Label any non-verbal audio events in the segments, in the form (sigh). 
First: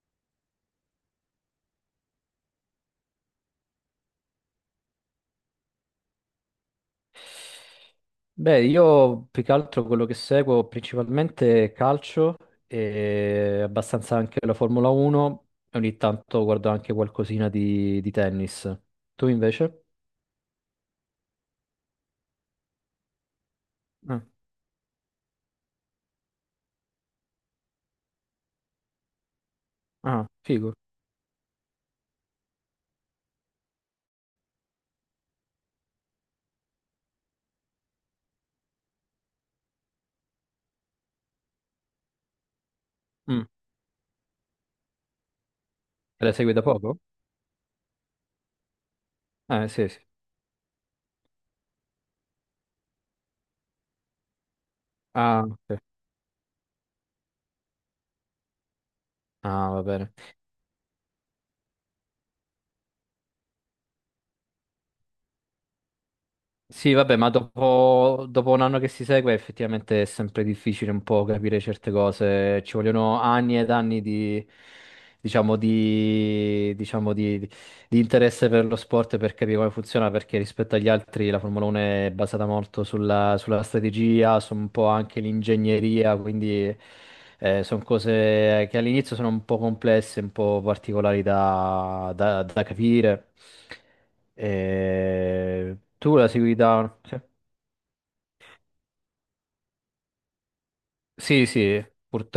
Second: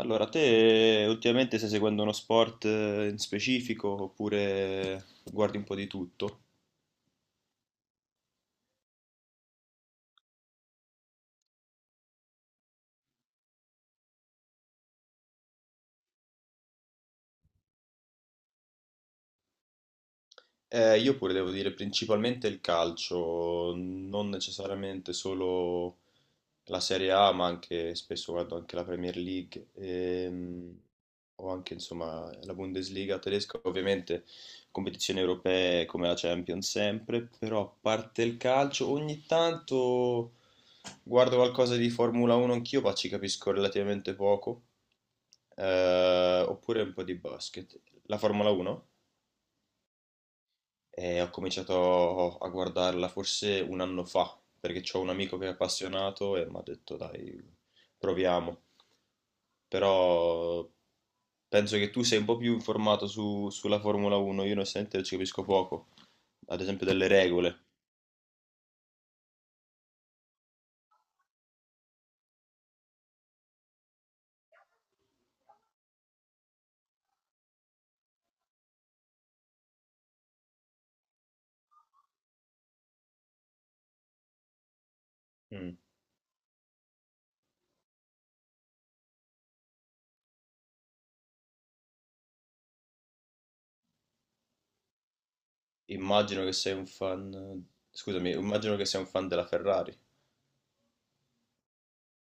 Allora, te ultimamente stai seguendo uno sport in specifico oppure guardi un po' di tutto? Beh, io più che altro quello che seguo principalmente è calcio e abbastanza anche la Formula 1 e ogni tanto guardo anche qualcosina di tennis. Tu invece? Io pure devo dire principalmente il calcio, Ah, non necessariamente solo la Serie A, ma anche spesso guardo anche la Premier League, ah, figo. O anche, insomma, la Bundesliga tedesca, ovviamente competizioni europee come la Champions sempre, però a parte il calcio ogni tanto guardo qualcosa di Formula 1 anch'io, ma ci Mm. capisco relativamente poco, La segui da oppure un poco? po' di basket. La Formula 1? Sì, sì. E ho cominciato a guardarla forse un anno fa, perché ho un amico Ah, che è ok. appassionato e mi ha detto: dai, proviamo. Ah, va bene. Però penso che tu sei un po' più informato sulla Formula 1, io onestamente ci capisco poco, ad esempio Sì, delle vabbè, ma regole. dopo un anno che si segue effettivamente è sempre difficile un po' capire certe cose. Ci vogliono anni ed anni di, diciamo, di, diciamo, di interesse per lo sport e per capire come funziona, perché rispetto agli altri la Formula 1 è basata molto sulla strategia, su un po' anche Mm. l'ingegneria, quindi sono cose che all'inizio sono un po' complesse, un po' particolari da capire. Tu la Immagino che segui sei un da. Sì. fan, scusami, immagino che sei un fan della Ferrari. Sì, sì,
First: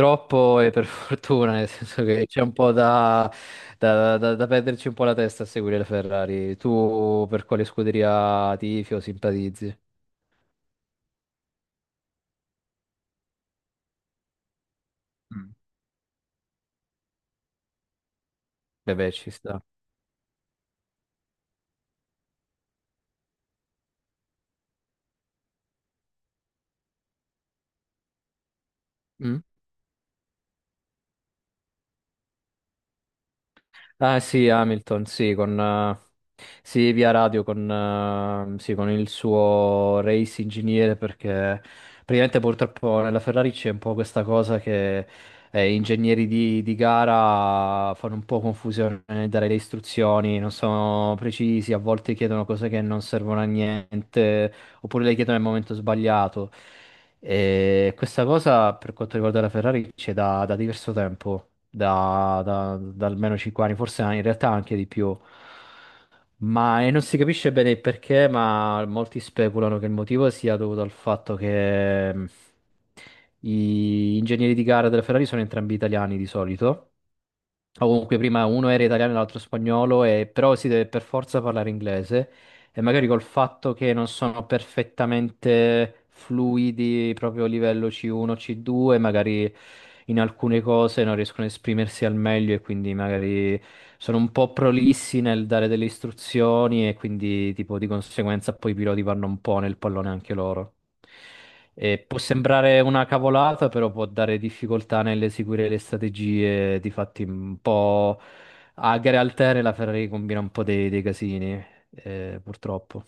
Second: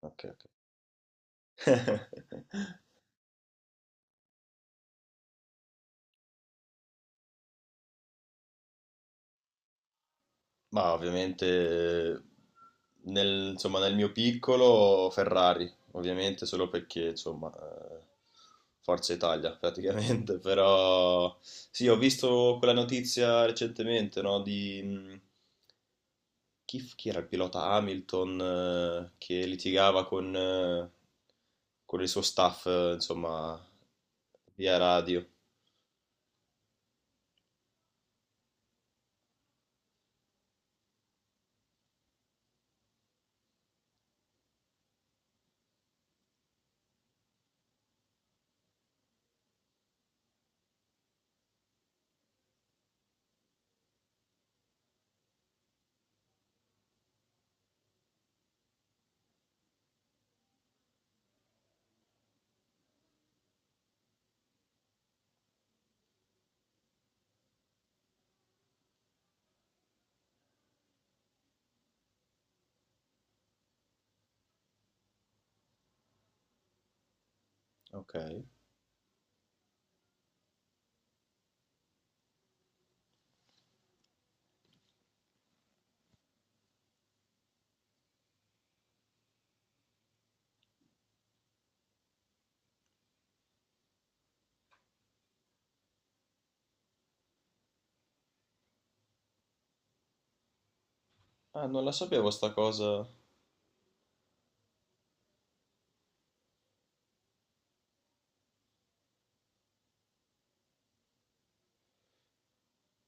Ok, ok. e per (laughs) fortuna, nel senso che c'è un po' (laughs) da perderci un po' la testa a seguire la Ferrari. Tu per quale scuderia tifi o simpatizzi? Ma ovviamente eh, insomma, nel mio piccolo Mm. Ferrari, ovviamente solo perché, insomma, Beh, beh, Forza ci Italia sta. praticamente, (laughs) però sì, ho visto quella notizia recentemente, no, di chi era il pilota Hamilton, Mm? che litigava con il suo staff, insomma, Ah sì, via Hamilton, radio. sì, con, sì, via radio con, sì, con il suo race ingegnere perché praticamente purtroppo nella Ferrari c'è un po' questa cosa che ingegneri di gara fanno un po' confusione nel dare le istruzioni, non sono precisi, a volte chiedono cose che non servono a niente oppure le chiedono nel momento sbagliato. E questa cosa per quanto riguarda la Ferrari c'è da diverso tempo, da almeno 5 anni, forse in realtà anche di più. Ma e non si capisce bene il perché, ma molti speculano che il motivo sia dovuto al fatto che gli ingegneri di gara della Ferrari sono entrambi italiani di solito. O Ok. comunque prima uno era italiano e l'altro spagnolo, però si deve per forza parlare inglese e magari col fatto che non sono perfettamente fluidi proprio a livello C1, C2, magari in alcune cose non riescono a esprimersi al meglio e quindi magari sono un po' prolissi nel dare delle istruzioni e quindi tipo di conseguenza poi i piloti vanno un po' nel pallone anche loro. Ah, non la E può sapevo sta sembrare una cosa. cavolata, però può dare difficoltà nell'eseguire le strategie, difatti un po' a gare alterne la Ferrari combina un po' dei casini purtroppo.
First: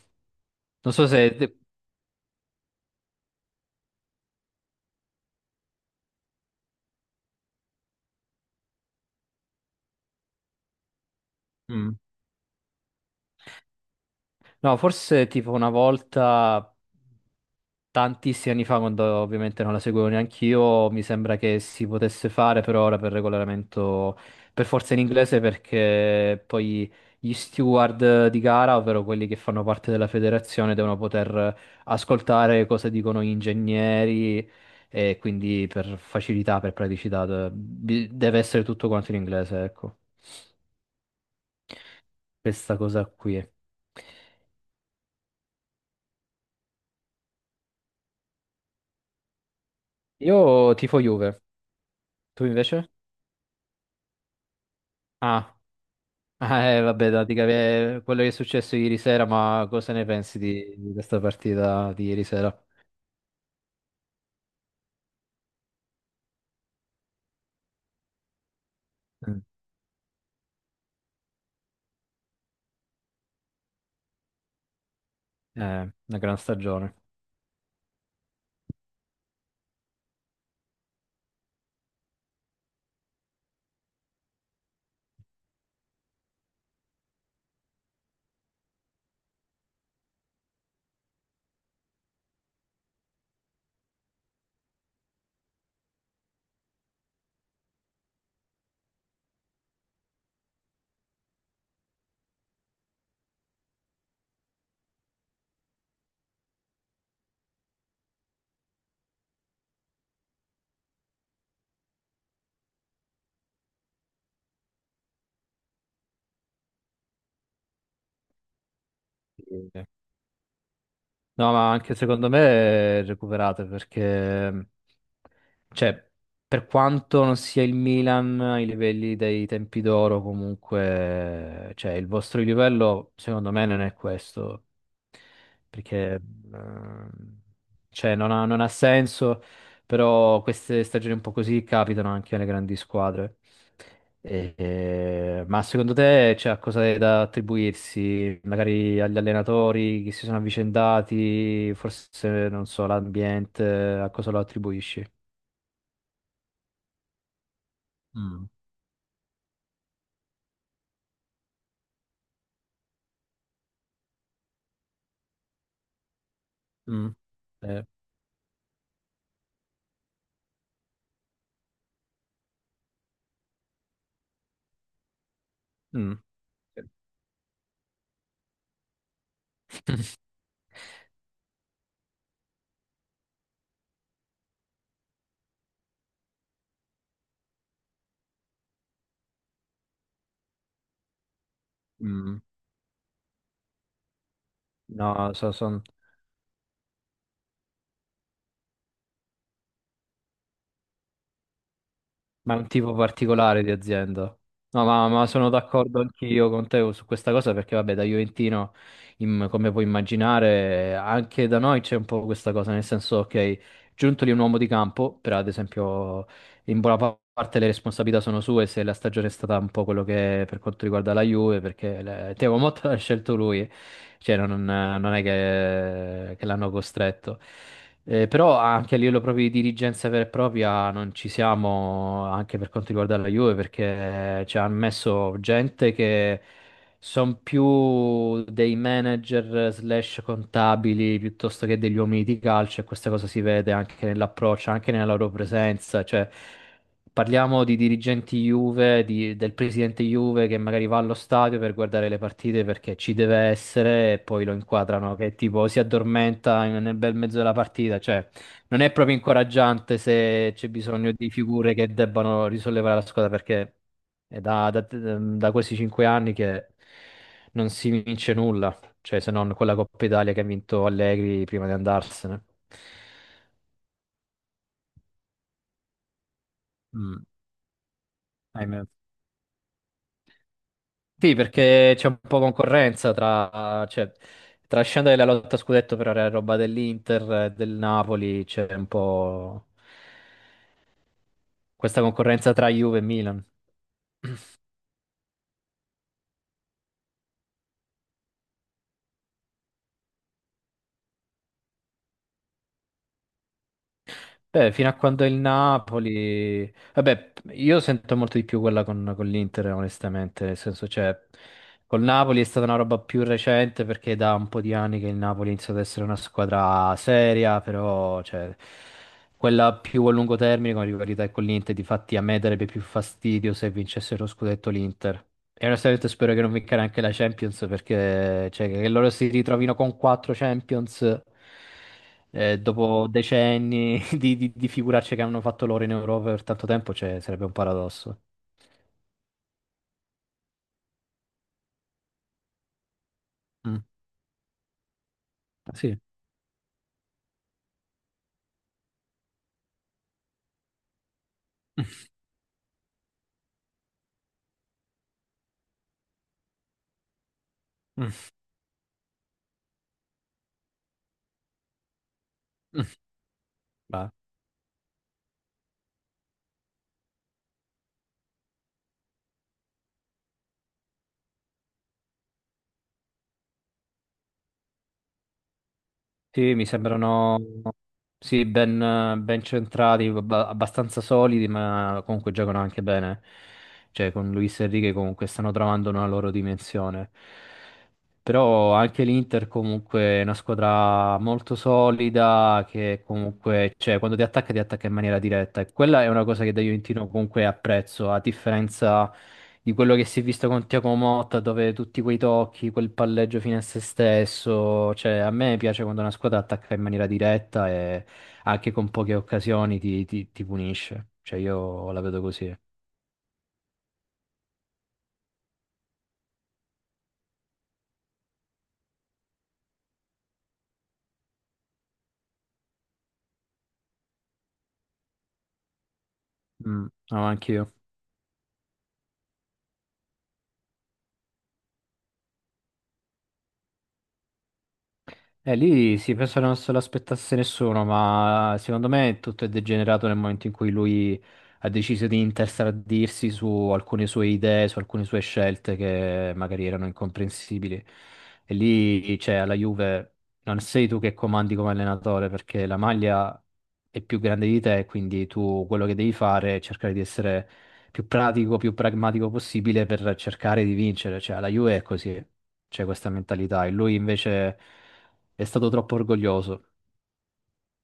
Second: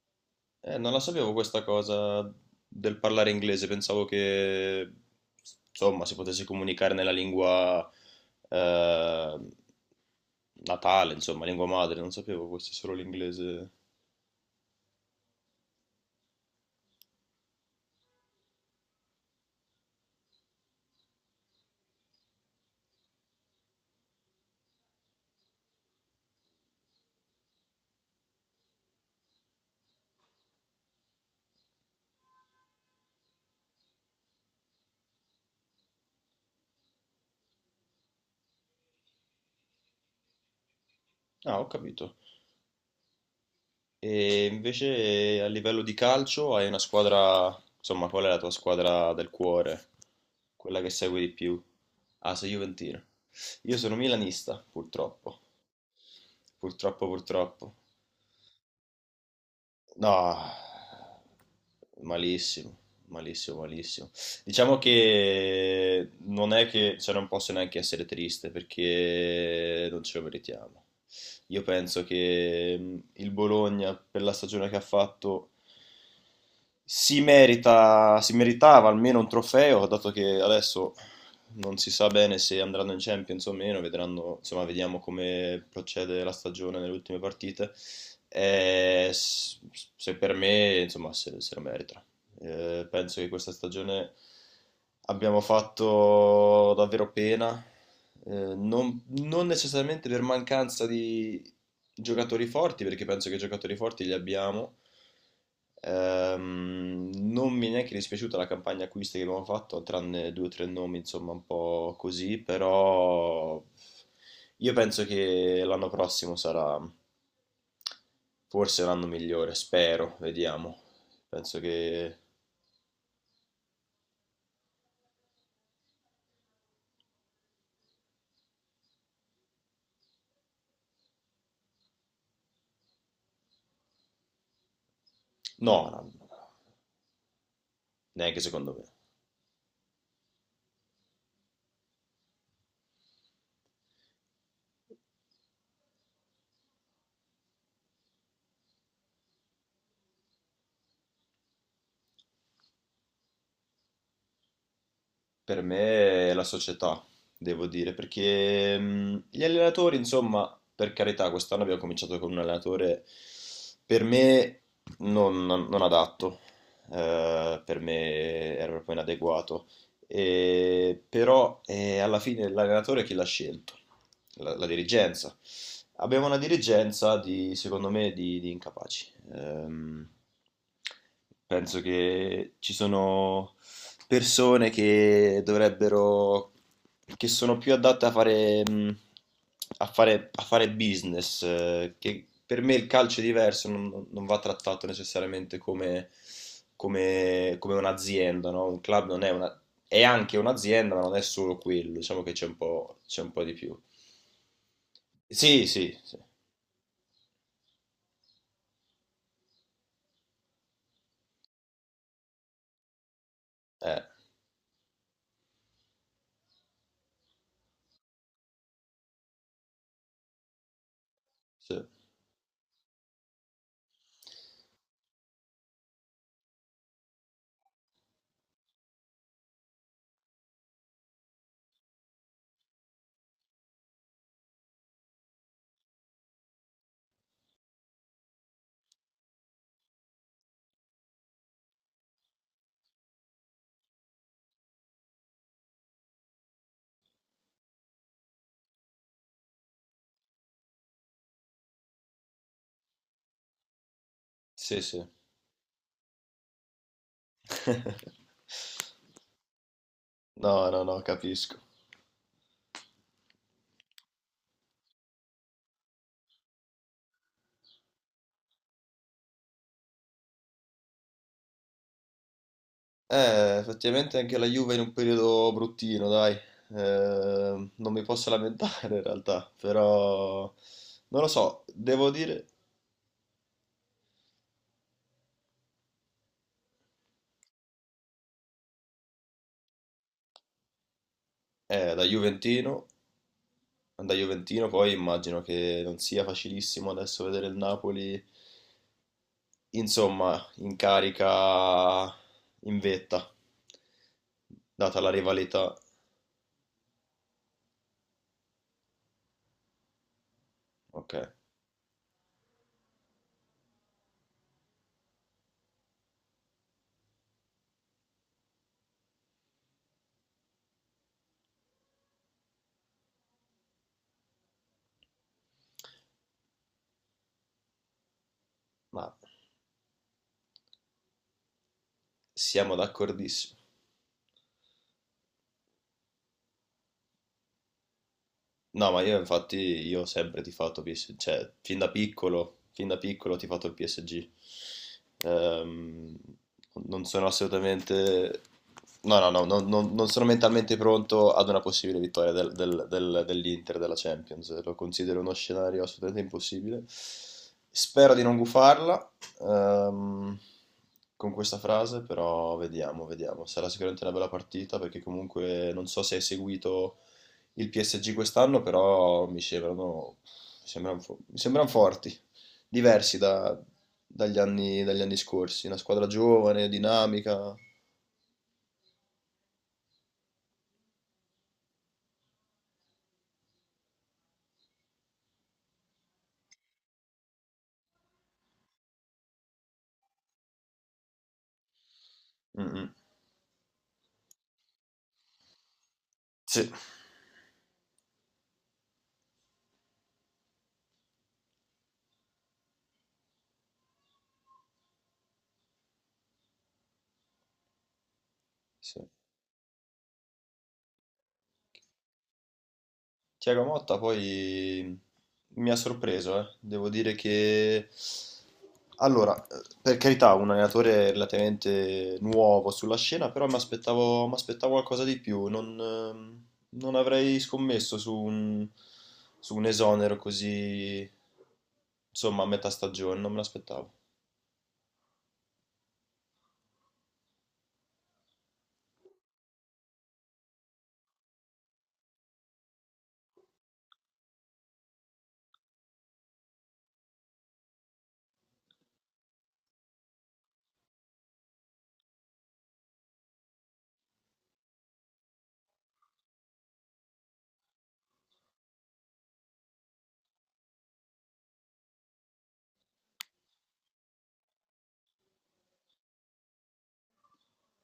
Non Non la so sapevo se. Questa cosa del parlare inglese, pensavo che, insomma, si potesse comunicare nella lingua, eh, natale, insomma, lingua mm. madre, non sapevo questo, solo l'inglese. No, forse tipo una volta, tantissimi anni fa, quando ovviamente non la seguivo neanche io, mi sembra che si potesse fare, però ora per regolamento, per forza in inglese, perché poi gli steward di gara, ovvero quelli che fanno parte della federazione, devono poter ascoltare cosa dicono gli ingegneri e quindi per facilità, per praticità, deve essere tutto quanto in inglese, ecco Ah, ho capito. questa cosa qui. E invece a livello di calcio hai una squadra, insomma, qual è la tua squadra del cuore? Io Quella che tifo segui di Juve, più? Ah, tu sei invece? Juventino. Io sono milanista, purtroppo. Ah, (laughs) ah, Purtroppo, vabbè, dica, purtroppo. Quello che è successo ieri sera, ma cosa ne No, pensi di questa partita di ieri sera? malissimo, malissimo, malissimo. Diciamo che non è che, cioè non posso neanche essere triste Mm. perché non ce lo meritiamo. Io penso che, il Bologna per la stagione che ha fatto Una gran stagione. si merita, si meritava almeno un trofeo, dato che adesso non si sa bene se andranno in Champions o meno, vedranno, insomma, vediamo come procede la stagione nelle ultime partite. Eh, s- Se per me, insomma, se lo merita. Penso che questa stagione abbiamo fatto davvero pena, eh, non necessariamente per mancanza di giocatori forti, perché penso che giocatori forti li abbiamo. Non mi è neanche dispiaciuta la campagna acquisti che abbiamo fatto, tranne due o tre nomi, insomma, un po' così, però io penso che l'anno prossimo sarà forse l'anno migliore, Sì. spero, vediamo. No, Penso ma anche che secondo me è recuperate perché, cioè, per quanto non sia il Milan ai livelli dei tempi d'oro, comunque, cioè, il vostro livello secondo me non è questo, no, no, no, perché, no, ehm, cioè, non neanche ha, non ha secondo me. senso, però queste stagioni un po' così capitano anche alle grandi squadre. Ma secondo te c'è qualcosa da attribuirsi magari agli allenatori che si sono avvicendati, forse non so, l'ambiente, a cosa lo attribuisci? Per me è la società, devo dire, Mm, perché, gli allenatori, insomma, per carità, quest'anno abbiamo cominciato con un allenatore per me non adatto, mm, per Eh, me era proprio inadeguato. Eh, però, alla fine l'allenatore chi l'ha scelto? La dirigenza. mm, Abbiamo una dirigenza di, secondo me, di incapaci. Penso che ci sono persone che dovrebbero, che sono più adatte a fare, a fare business, che mm. per me il calcio è diverso, non va trattato No, necessariamente come, come un'azienda, no? Un club non è una, è anche un'azienda, ma non è solo quello, diciamo che ma è un tipo c'è un po' di particolare di più. azienda. No, ma, sono Sì, sì, d'accordo sì, anch'io con te su questa cosa perché vabbè, da Juventino, come puoi immaginare, anche da noi c'è un po' questa cosa, nel senso, ok, eh, Giuntoli è un uomo di campo, per ad esempio. In buona parte le responsabilità sono sue se la stagione è stata un po' quello che è per quanto riguarda la Juve, sì, perché Thiago Motta (laughs) l'ha scelto lui, cioè non è che, l'hanno costretto. Però anche a livello proprio di dirigenza vera e propria non ci siamo anche per quanto riguarda la Juve, perché ci hanno messo gente che sono più dei manager slash contabili piuttosto che degli uomini di calcio e questa cosa si vede anche nell'approccio, anche nella loro presenza. Cioè, parliamo di dirigenti Juve, del presidente Juve che magari va allo stadio per guardare le partite perché ci deve essere e poi lo sì, sì. inquadrano che tipo si addormenta nel bel mezzo della partita. (laughs) Cioè, non è proprio incoraggiante se c'è No, no, no, bisogno di capisco. figure che debbano risollevare la squadra perché è da questi 5 anni che non si vince nulla, cioè se non quella Coppa Italia che ha vinto Allegri prima di andarsene. Effettivamente anche la Juve è in un periodo bruttino, dai. Mm, Non mi posso ahimè. lamentare in realtà, però non lo Sì, so, perché c'è devo un po' dire, concorrenza tra, cioè, tra scendere la lotta a scudetto per la roba dell'Inter, del Napoli, c'è un po' eh, questa da concorrenza tra Juventino, Juve e Milan. da Juventino poi immagino che non sia facilissimo adesso vedere il Napoli, insomma, in carica, in vetta, Beh, fino a data la quando il rivalità. Napoli. Vabbè, io sento molto di più quella con l'Inter, onestamente, nel senso, cioè, Ok, col Napoli è stata una roba più recente perché è da un po' di anni che il Napoli inizia ad essere una squadra seria, però, cioè, quella più a lungo termine con la rivalità è con l'Inter, difatti a me darebbe più fastidio se vincesse lo scudetto l'Inter. E onestamente spero che non vinca neanche la Champions perché, cioè, che ma loro si ritrovino con quattro Champions. Siamo Dopo d'accordissimo. decenni (laughs) di figuracce che hanno fatto loro in Europa per tanto tempo, cioè, sarebbe un paradosso. No, ma io infatti io ho sempre tifato PSG, cioè fin da piccolo ho tifato il Mm. PSG. Sì. Ehm, non sono assolutamente, no, no, no, no, no, non sono mentalmente pronto ad una possibile (laughs) vittoria dell'Inter della Champions. Lo considero uno scenario assolutamente impossibile. Mm, Spero di non gufarla, ehm, con questa frase, però mm. vediamo, vediamo. Sarà sicuramente Beh, una bella partita perché comunque non so se hai seguito il PSG quest'anno, però mi sembrano, mi sembrano mi sembrano forti, diversi dagli anni scorsi. Una squadra sì, mi giovane, sembrano dinamica. sì, ben centrati, abbastanza solidi, ma comunque giocano anche bene. Cioè, con Luis Enrique comunque stanno trovando una loro dimensione. Però anche l'Inter comunque è una squadra molto solida Mm, mm. che comunque, cioè, quando ti attacca in maniera diretta e quella è una cosa che da Sì, Juventino comunque apprezzo, a differenza di quello che si è visto con Thiago Motta dove tutti quei tocchi, quel palleggio fine a se stesso, cioè a me piace quando una squadra attacca in maniera diretta e anche con sì. poche occasioni ti punisce, cioè io la vedo così. Thiago Motta poi mi ha sorpreso, eh. Devo dire che... Allora, per carità, un allenatore relativamente nuovo sulla scena, però mi aspettavo qualcosa di più. Non, Mm, non no, avrei anch'io. scommesso su un esonero così, insomma, a metà stagione, non me l'aspettavo. Lì sì, penso che non se l'aspettasse nessuno, ma secondo me tutto è degenerato nel momento in cui lui ha deciso di interstradirsi su alcune sue idee, su alcune sue scelte che magari erano incomprensibili. E lì, cioè, alla Juve non sei tu che comandi come allenatore, perché la maglia è più grande di te, quindi tu quello che devi fare è cercare di essere più pratico, più pragmatico possibile per cercare di vincere. Cioè, alla Juve è così, c'è questa mentalità. E lui invece. È stato troppo orgoglioso.